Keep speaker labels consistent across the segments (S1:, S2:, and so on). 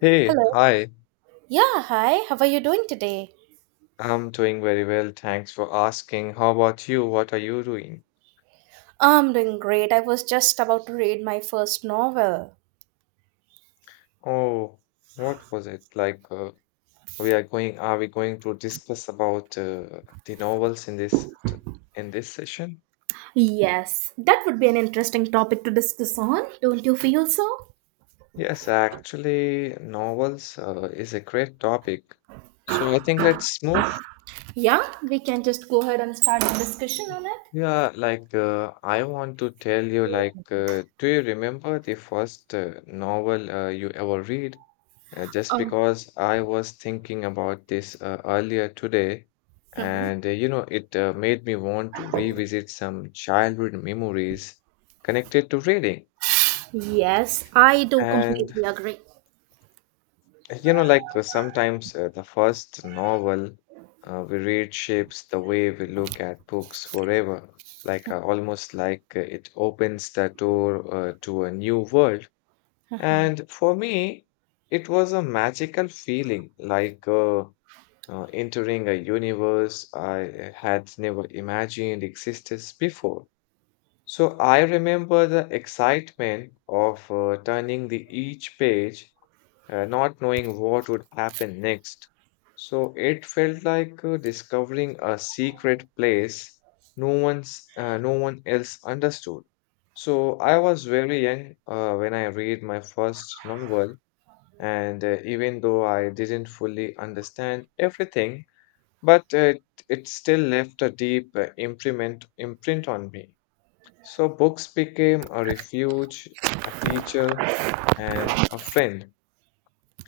S1: Hey,
S2: Hello.
S1: hi.
S2: Yeah, hi. How are you doing today?
S1: I'm doing very well, thanks for asking. How about you? What are you doing?
S2: I'm doing great. I was just about to read my first novel.
S1: Oh, what was it like? Are we going to discuss about the novels in this session?
S2: Yes, that would be an interesting topic to discuss on. Don't you feel so?
S1: Yes, actually, novels is a great topic. So I think let's move.
S2: Yeah, we can just go ahead and start the discussion on it.
S1: Yeah, I want to tell you, do you remember the first novel you ever read? Just
S2: Oh,
S1: because I was thinking about this earlier today, and you know, it made me want to revisit some childhood memories connected to reading.
S2: yes, I do
S1: And
S2: completely agree.
S1: You know, like Sometimes the first novel we read shapes the way we look at books forever. Like almost like It opens the door to a new world. And for me, it was a magical feeling, entering a universe I had never imagined existed before. So I remember the excitement of turning the each page, not knowing what would happen next. So it felt like discovering a secret place no one else understood. So I was very young when I read my first novel, and even though I didn't fully understand everything, but it, it still left a deep imprint on me. So books became a refuge, a teacher, and a friend.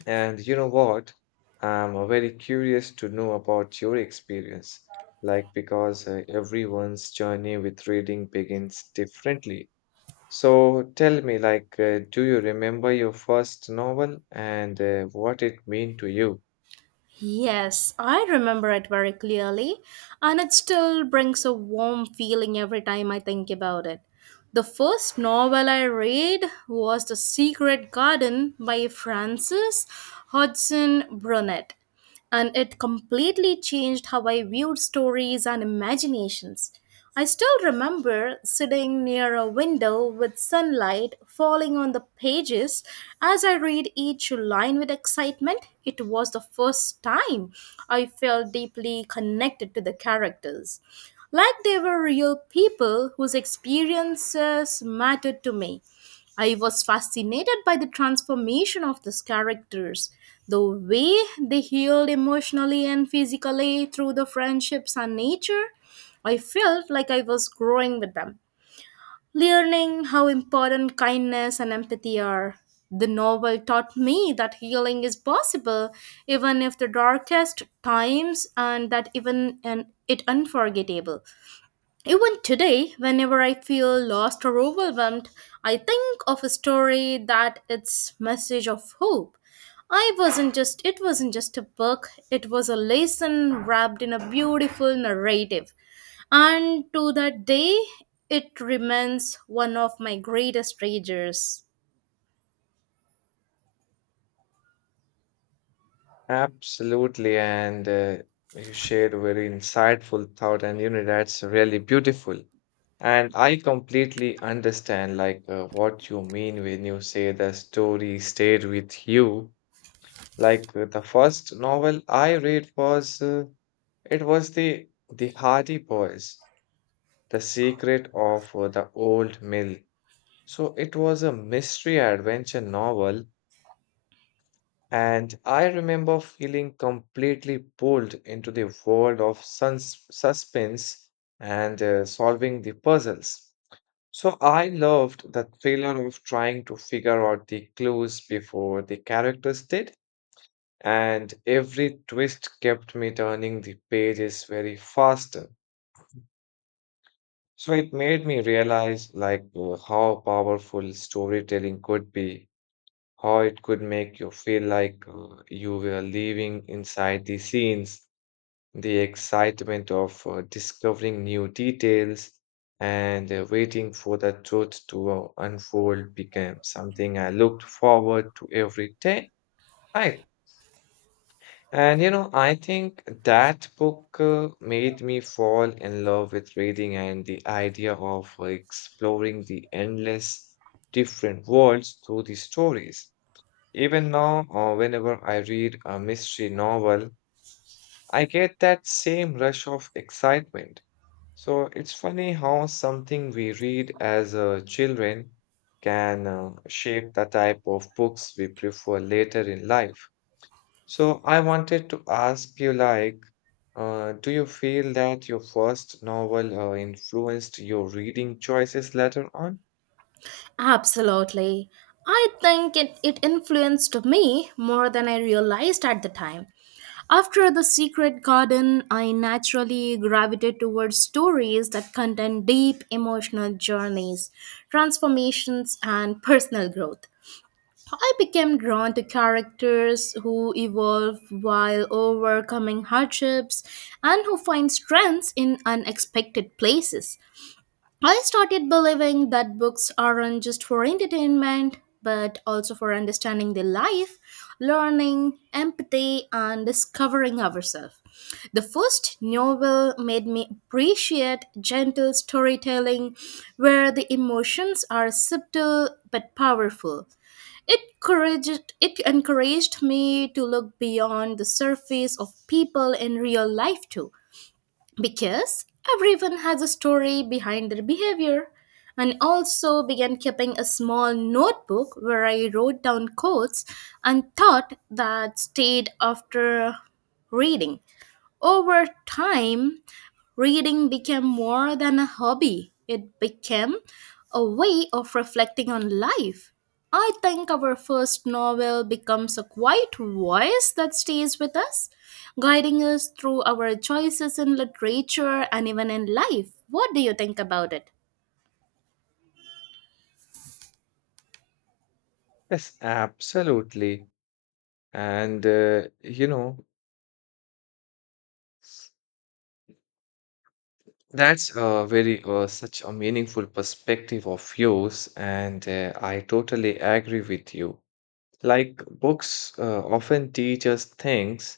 S1: And you know what? I'm very curious to know about your experience, because everyone's journey with reading begins differently. So tell me, do you remember your first novel and what it meant to you?
S2: Yes, I remember it very clearly, and it still brings a warm feeling every time I think about it. The first novel I read was The Secret Garden by Frances Hodgson Burnett, and it completely changed how I viewed stories and imaginations. I still remember sitting near a window with sunlight falling on the pages as I read each line with excitement. It was the first time I felt deeply connected to the characters, like they were real people whose experiences mattered to me. I was fascinated by the transformation of these characters, the way they healed emotionally and physically through the friendships and nature. I felt like I was growing with them, learning how important kindness and empathy are. The novel taught me that healing is possible even if the darkest times and that even and it unforgettable. Even today, whenever I feel lost or overwhelmed, I think of a story that its message of hope. I wasn't just it wasn't just a book, it was a lesson wrapped in a beautiful narrative. And to that day, it remains one of my greatest treasures.
S1: Absolutely, and you shared a very insightful thought, and you know that's really beautiful. And I completely understand, what you mean when you say the story stayed with you. The first novel I read was it was the Hardy Boys, The Secret of the Old Mill. So it was a mystery adventure novel, and I remember feeling completely pulled into the world of suns suspense and solving the puzzles. So I loved the thriller of trying to figure out the clues before the characters did, and every twist kept me turning the pages very faster. So it made me realize how powerful storytelling could be, how it could make you feel like you were living inside the scenes. The excitement of discovering new details and waiting for the truth to unfold became something I looked forward to every day, right? And you know, I think that book made me fall in love with reading and the idea of exploring the endless different worlds through the stories. Even now, whenever I read a mystery novel, I get that same rush of excitement. So it's funny how something we read as children can shape the type of books we prefer later in life. So I wanted to ask you, do you feel that your first novel influenced your reading choices later on?
S2: Absolutely. I think it influenced me more than I realized at the time. After The Secret Garden, I naturally gravitated towards stories that contain deep emotional journeys, transformations, and personal growth. I became drawn to characters who evolve while overcoming hardships and who find strengths in unexpected places. I started believing that books aren't just for entertainment, but also for understanding the life, learning, empathy, and discovering ourselves. The first novel made me appreciate gentle storytelling where the emotions are subtle but powerful. It encouraged me to look beyond the surface of people in real life too because everyone has a story behind their behavior. And also began keeping a small notebook where I wrote down quotes and thought that stayed after reading. Over time, reading became more than a hobby, it became a way of reflecting on life. I think our first novel becomes a quiet voice that stays with us, guiding us through our choices in literature and even in life. What do you think about it?
S1: Yes, absolutely. And you know, that's a very such a meaningful perspective of yours, and I totally agree with you. Like books often teach us things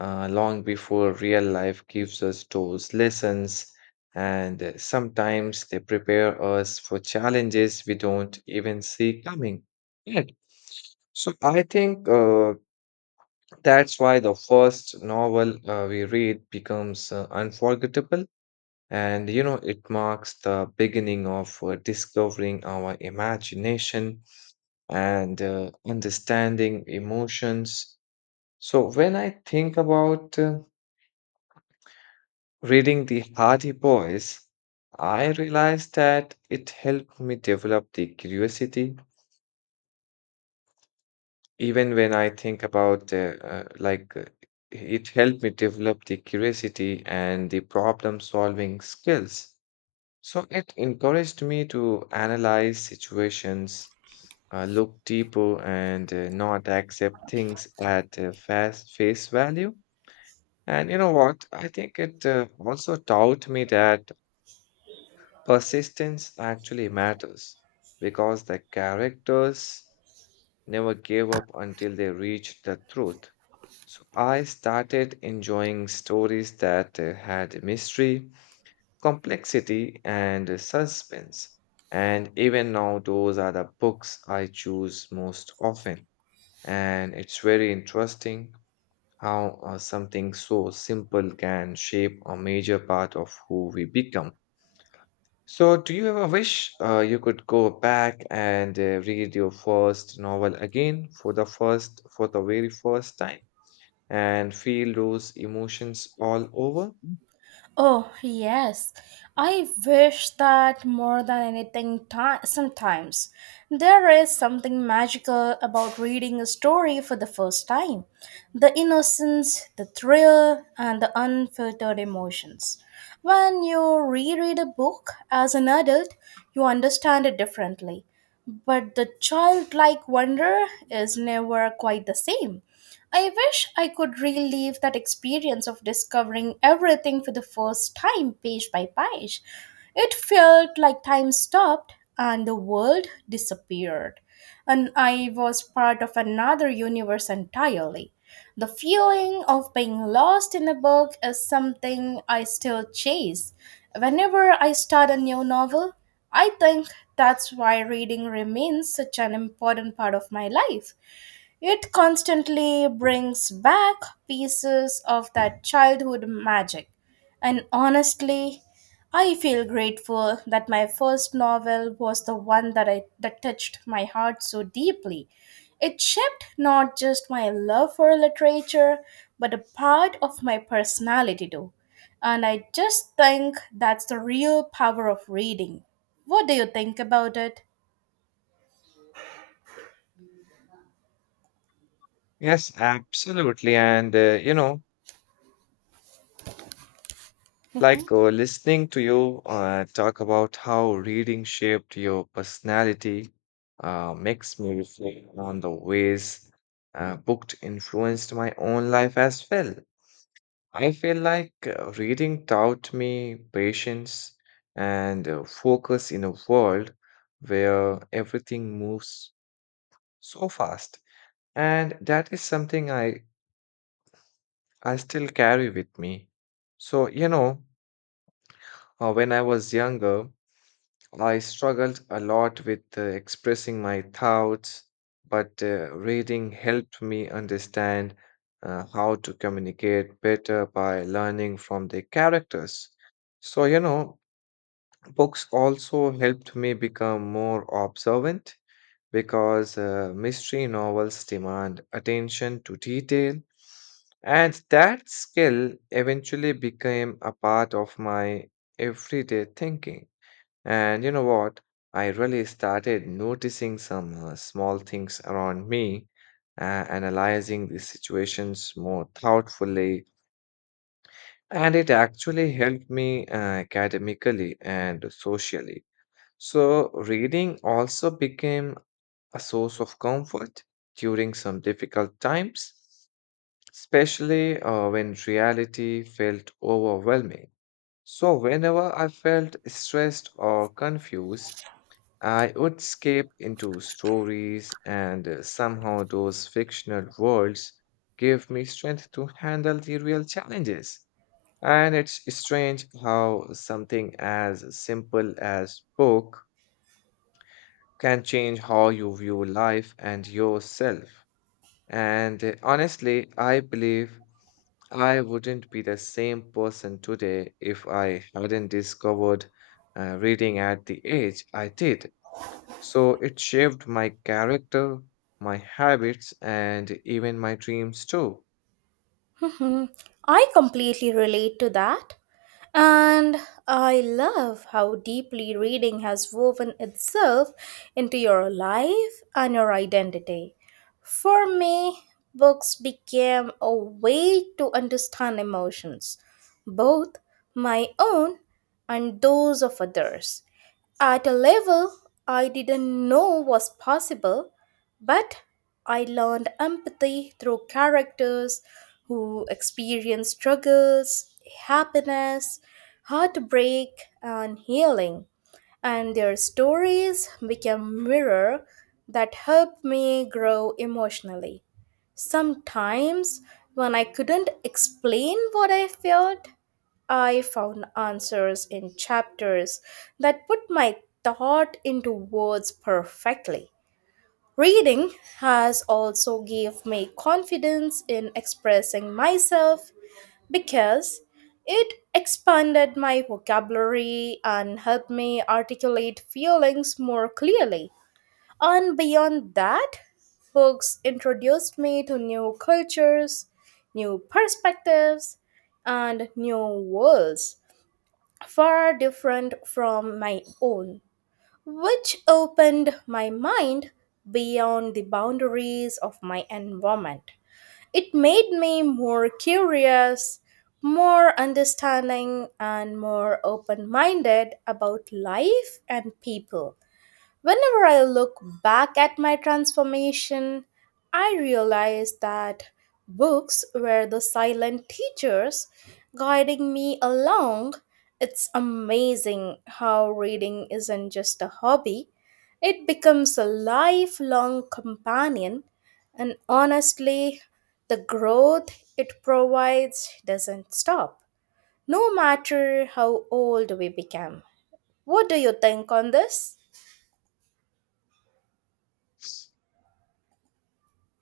S1: long before real life gives us those lessons, and sometimes they prepare us for challenges we don't even see coming yet. So I think that's why the first novel we read becomes unforgettable, and you know, it marks the beginning of discovering our imagination and understanding emotions. So when I think about reading the Hardy Boys, I realize that it helped me develop the curiosity. Even when I think about, like, It helped me develop the curiosity and the problem solving skills. So it encouraged me to analyze situations, look deeper, and not accept things at fast face value. And you know what? I think it also taught me that persistence actually matters because the characters never gave up until they reached the truth. So I started enjoying stories that had mystery, complexity and suspense. And even now, those are the books I choose most often. And it's very interesting how something so simple can shape a major part of who we become. So, do you ever wish you could go back and read your first novel again for the first, for the very first time, and feel those emotions all over?
S2: Oh, yes. I wish that more than anything ti sometimes. There is something magical about reading a story for the first time. The innocence, the thrill, and the unfiltered emotions. When you reread a book as an adult, you understand it differently. But the childlike wonder is never quite the same. I wish I could relive that experience of discovering everything for the first time, page by page. It felt like time stopped and the world disappeared, and I was part of another universe entirely. The feeling of being lost in a book is something I still chase. Whenever I start a new novel, I think that's why reading remains such an important part of my life. It constantly brings back pieces of that childhood magic. And honestly, I feel grateful that my first novel was the one that touched my heart so deeply. It shaped not just my love for literature, but a part of my personality too. And I just think that's the real power of reading. What do you think about it?
S1: Yes, absolutely. And, you know, like listening to you talk about how reading shaped your personality makes me reflect on the ways booked influenced my own life as well. I feel like reading taught me patience and focus in a world where everything moves so fast. And that is something I still carry with me. So, you know, when I was younger, I struggled a lot with expressing my thoughts, but reading helped me understand how to communicate better by learning from the characters. So, you know, books also helped me become more observant because mystery novels demand attention to detail. And that skill eventually became a part of my everyday thinking. And you know what? I really started noticing some small things around me, uh, analyzing the situations more thoughtfully, and it actually helped me academically and socially. So reading also became a source of comfort during some difficult times, especially when reality felt overwhelming. So whenever I felt stressed or confused, I would skip into stories, and somehow those fictional worlds give me strength to handle the real challenges. And it's strange how something as simple as book can change how you view life and yourself. And honestly, I believe I wouldn't be the same person today if I hadn't discovered reading at the age I did. So it shaped my character, my habits, and even my dreams too.
S2: Mhm. I completely relate to that. And I love how deeply reading has woven itself into your life and your identity. For me, books became a way to understand emotions, both my own and those of others, at a level I didn't know was possible but I learned empathy through characters who experience struggles, happiness, heartbreak, and healing, and their stories became mirror that helped me grow emotionally. Sometimes, when I couldn't explain what I felt, I found answers in chapters that put my thought into words perfectly. Reading has also give me confidence in expressing myself because it expanded my vocabulary and helped me articulate feelings more clearly. And beyond that, books introduced me to new cultures, new perspectives, and new worlds far different from my own which opened my mind beyond the boundaries of my environment. It made me more curious, more understanding, and more open minded about life and people. Whenever I look back at my transformation, I realize that books were the silent teachers guiding me along. It's amazing how reading isn't just a hobby, it becomes a lifelong companion, and honestly, the growth it provides doesn't stop, no matter how old we become. What do you think on this?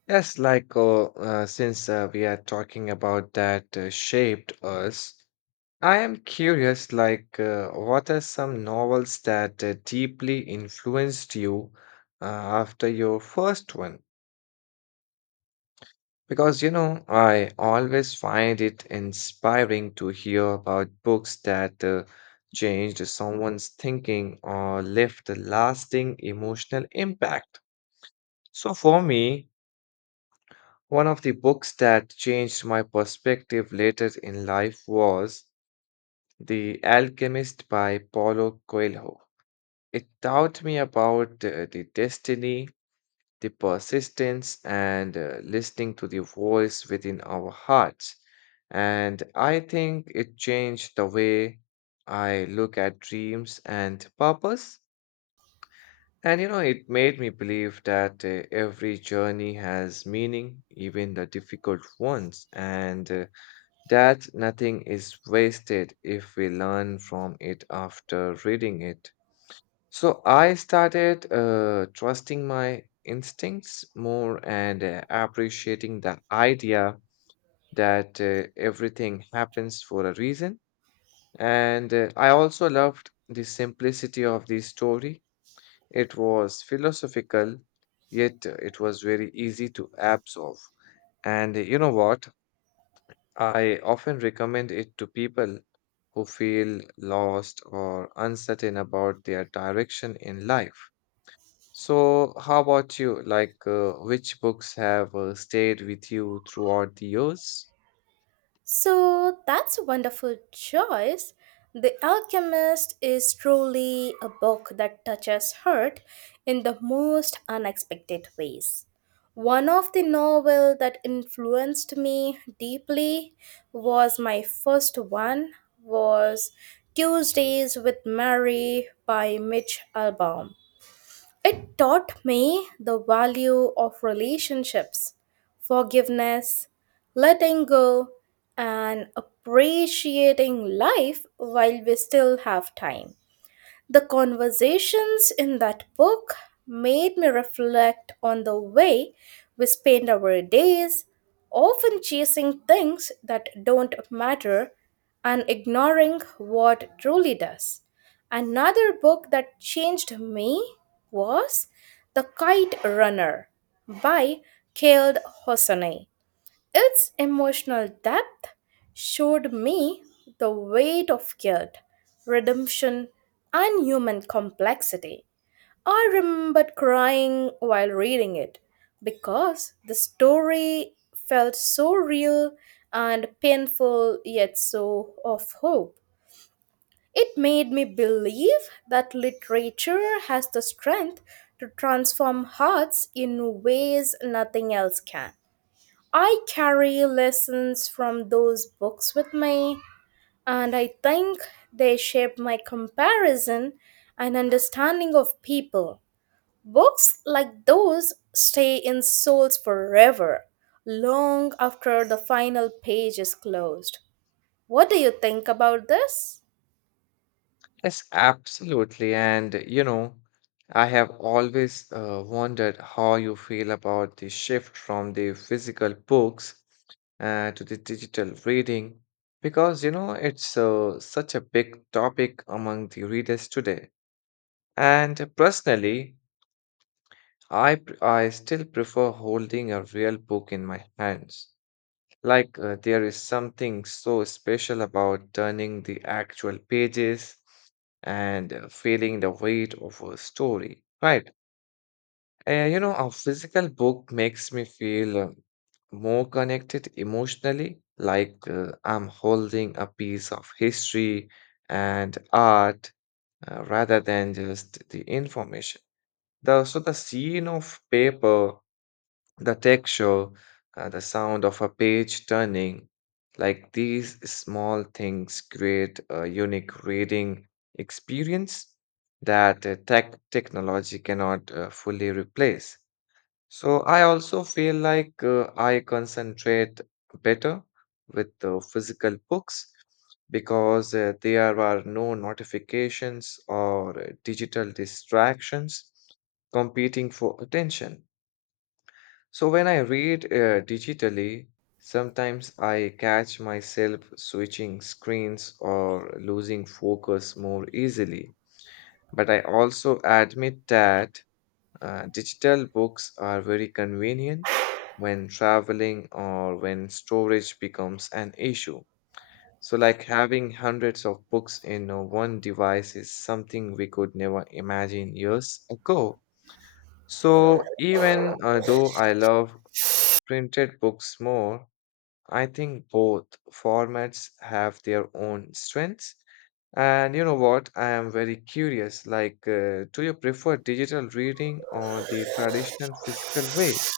S1: Yes, like since we are talking about that shaped us, I am curious what are some novels that deeply influenced you after your first one? Because, you know, I always find it inspiring to hear about books that changed someone's thinking or left a lasting emotional impact. So, for me, one of the books that changed my perspective later in life was The Alchemist by Paulo Coelho. It taught me about the destiny, the persistence and listening to the voice within our hearts. And I think it changed the way I look at dreams and purpose. And you know, it made me believe that every journey has meaning, even the difficult ones, and that nothing is wasted if we learn from it after reading it. So I started trusting my instincts more and appreciating the idea that everything happens for a reason. And I also loved the simplicity of the story. It was philosophical, yet it was very easy to absorb. And you know what? I often recommend it to people who feel lost or uncertain about their direction in life. So, how about you? Which books have stayed with you throughout the years?
S2: So that's a wonderful choice. The Alchemist is truly a book that touches heart in the most unexpected ways. One of the novels that influenced me deeply was my first one was Tuesdays with Mary by Mitch Albom. It taught me the value of relationships, forgiveness, letting go, and appreciating life while we still have time. The conversations in that book made me reflect on the way we spend our days, often chasing things that don't matter and ignoring what truly does. Another book that changed me was The Kite Runner by Khaled Hosseini. Its emotional depth showed me the weight of guilt, redemption, and human complexity. I remembered crying while reading it because the story felt so real and painful, yet so of hope. It made me believe that literature has the strength to transform hearts in ways nothing else can. I carry lessons from those books with me, and I think they shape my comparison and understanding of people. Books like those stay in souls forever, long after the final page is closed. What do you think about this?
S1: Yes, absolutely. And you know, I have always wondered how you feel about the shift from the physical books to the digital reading, because you know, it's such a big topic among the readers today. And personally, I still prefer holding a real book in my hands. There is something so special about turning the actual pages and feeling the weight of a story, right? You know, a physical book makes me feel more connected emotionally, like I'm holding a piece of history and art rather than just the information. The scene of paper, the texture, the sound of a page turning, like these small things create a unique reading experience that technology cannot fully replace. So I also feel like I concentrate better with the physical books because there are no notifications or digital distractions competing for attention. So when I read digitally, sometimes I catch myself switching screens or losing focus more easily. But I also admit that digital books are very convenient when traveling or when storage becomes an issue. So, like having hundreds of books in one device is something we could never imagine years ago. So even though I love printed books more, I think both formats have their own strengths. And you know what? I am very curious. Do you prefer digital reading or the traditional physical way?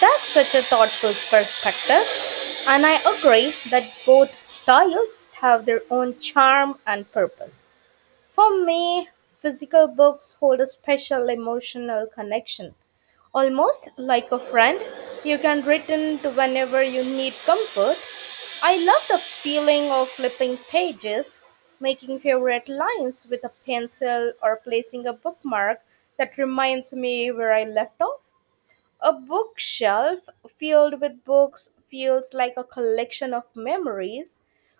S2: That's such a thoughtful perspective, and I agree that both styles have their own charm and purpose. For me, physical books hold a special emotional connection, almost like a friend you can return to whenever you need comfort. I love the feeling of flipping pages, making favorite lines with a pencil, or placing a bookmark that reminds me where I left off. A bookshelf filled with books feels like a collection of memories,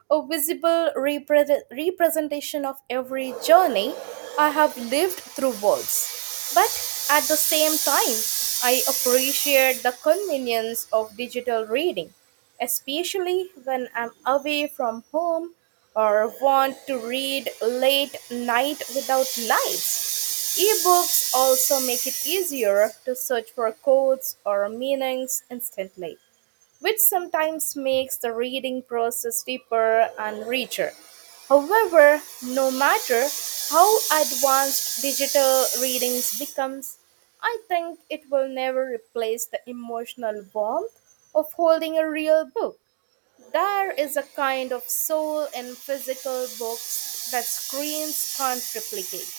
S2: a visible representation of every journey I have lived through words. But at the same time, I appreciate the convenience of digital reading, especially when I'm away from home or want to read late night without lights. Ebooks also make it easier to search for codes or meanings instantly, which sometimes makes the reading process deeper and richer. However, no matter how advanced digital readings becomes, I think it will never replace the emotional warmth of holding a real book. There is a kind of soul in physical books that screens can't replicate.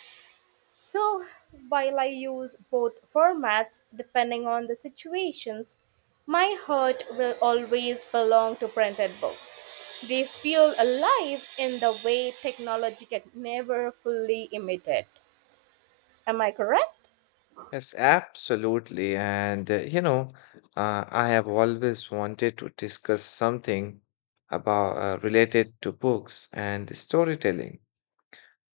S2: So, while I use both formats depending on the situations, my heart will always belong to printed books. They feel alive in the way technology can never fully imitate. Am I correct?
S1: Yes, absolutely. And you know, I have always wanted to discuss something about related to books and storytelling.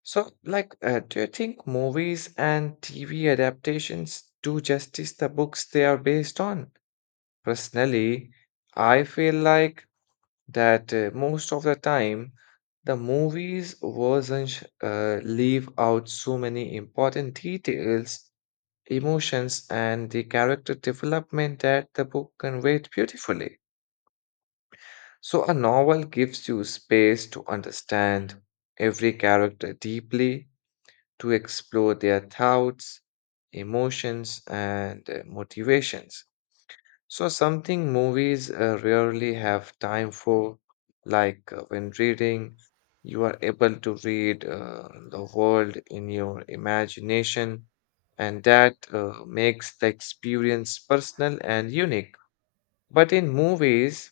S1: So, do you think movies and TV adaptations do justice the books they are based on? Personally, I feel like that most of the time, the movies versions leave out so many important details, emotions, and the character development that the book conveyed beautifully. So, a novel gives you space to understand every character deeply to explore their thoughts, emotions, and motivations. So, something movies rarely have time for, when reading, you are able to read the world in your imagination, and that makes the experience personal and unique. But in movies,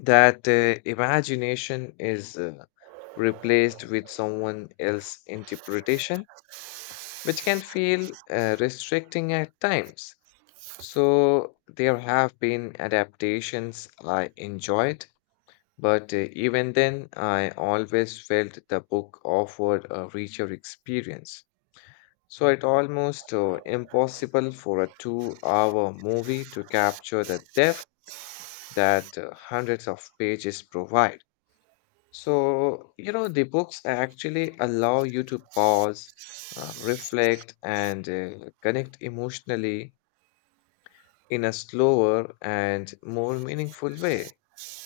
S1: that imagination is replaced with someone else's interpretation which can feel restricting at times. So there have been adaptations I enjoyed, but even then, I always felt the book offered a richer experience. So it almost impossible for a two-hour movie to capture the depth that hundreds of pages provide. So, you know, the books actually allow you to pause, reflect, and connect emotionally in a slower and more meaningful way.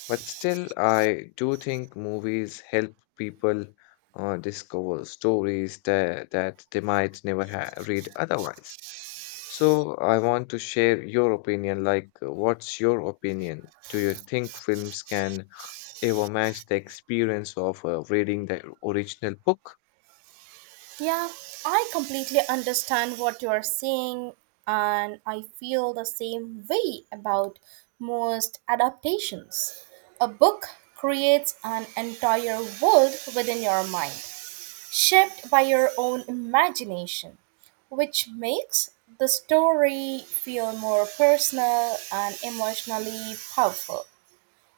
S1: But still, I do think movies help people discover stories that they might never ha read otherwise. So, I want to share your opinion. What's your opinion? Do you think films can ever match the experience of reading the original book.
S2: Yeah, I completely understand what you're saying, and I feel the same way about most adaptations. A book creates an entire world within your mind, shaped by your own imagination, which makes the story feel more personal and emotionally powerful.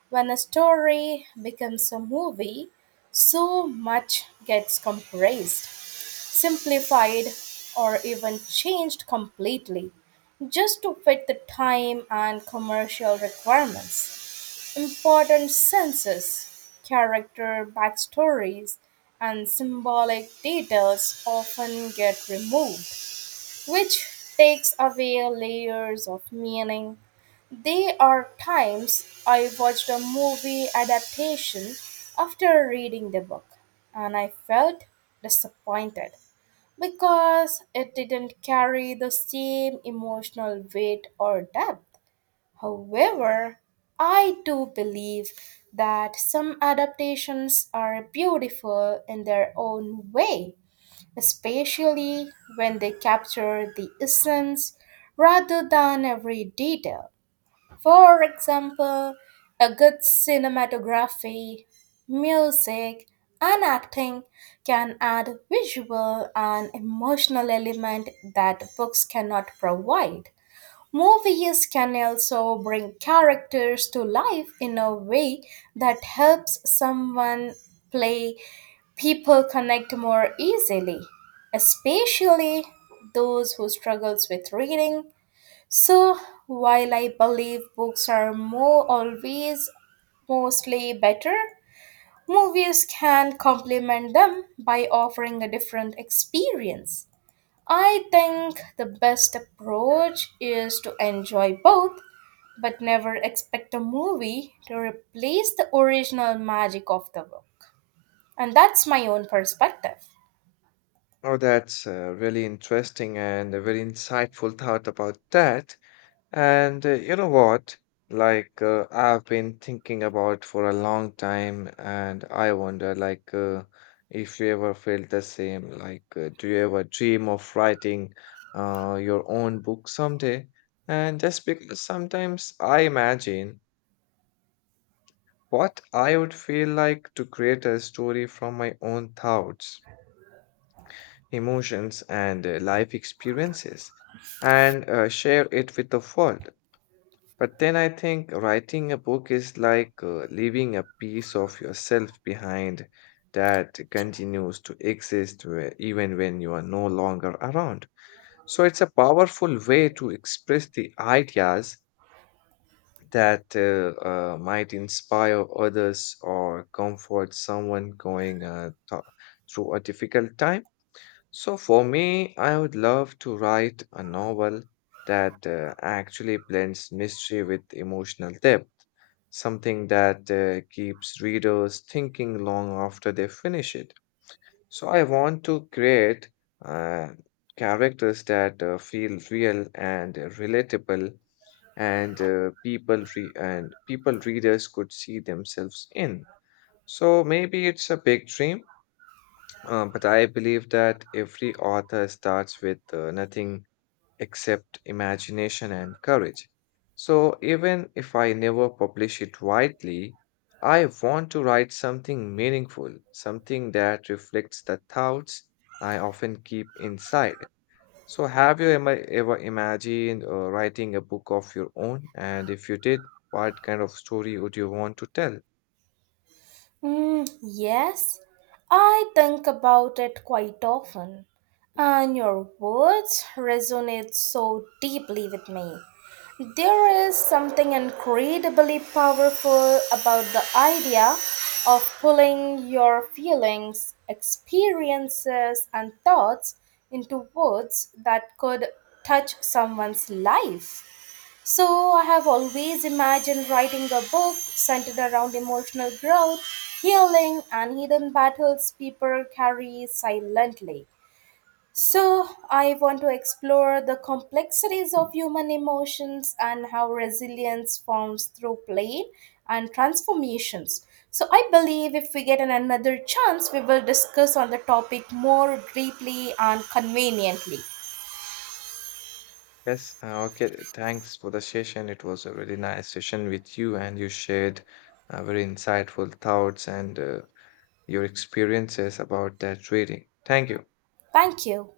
S2: When a story becomes a movie, so much gets compressed, simplified, or even changed completely just to fit the time and commercial requirements. Important senses, character backstories, and symbolic details often get removed, which takes away layers of meaning. There are times I watched a movie adaptation after reading the book, and I felt disappointed because it didn't carry the same emotional weight or depth. However, I do believe that some adaptations are beautiful in their own way, especially when they capture the essence rather than every detail. For example, a good cinematography, music, and acting can add visual and emotional element that books cannot provide. Movies can also bring characters to life in a way that helps someone play people connect more easily, especially those who struggles with reading. So while I believe books are more always mostly better, movies can complement them by offering a different experience. I think the best approach is to enjoy both, but never expect a movie to replace the original magic of the book. And that's my own perspective.
S1: Oh, that's really interesting and a very insightful thought about that. And you know what? I've been thinking about for a long time, and I wonder, if you ever felt the same. Do you ever dream of writing your own book someday? And just because sometimes I imagine what I would feel like to create a story from my own thoughts, emotions, and life experiences and share it with the world. But then I think writing a book is like leaving a piece of yourself behind that continues to exist even when you are no longer around. So it's a powerful way to express the ideas that might inspire others or comfort someone going through a difficult time. So, for me, I would love to write a novel that actually blends mystery with emotional depth, something that keeps readers thinking long after they finish it. So I want to create uh, characters that feel real and relatable, and and people readers could see themselves in. So maybe it's a big dream, but I believe that every author starts with nothing except imagination and courage. So even if I never publish it widely, I want to write something meaningful, something that reflects the thoughts I often keep inside. So have you ever imagined writing a book of your own? And if you did, what kind of story would you want to tell?
S2: Yes, I think about it quite often, and your words resonate so deeply with me. There is something incredibly powerful about the idea of pulling your feelings, experiences, and thoughts into words that could touch someone's life. So, I have always imagined writing a book centered around emotional growth, healing, and hidden battles people carry silently. So, I want to explore the complexities of human emotions and how resilience forms through pain and transformations. So, I believe if we get another chance, we will discuss on the topic more deeply and conveniently.
S1: Yes, okay. Thanks for the session. It was a really nice session with you, and you shared very insightful thoughts and your experiences about that reading. Thank you.
S2: Thank you.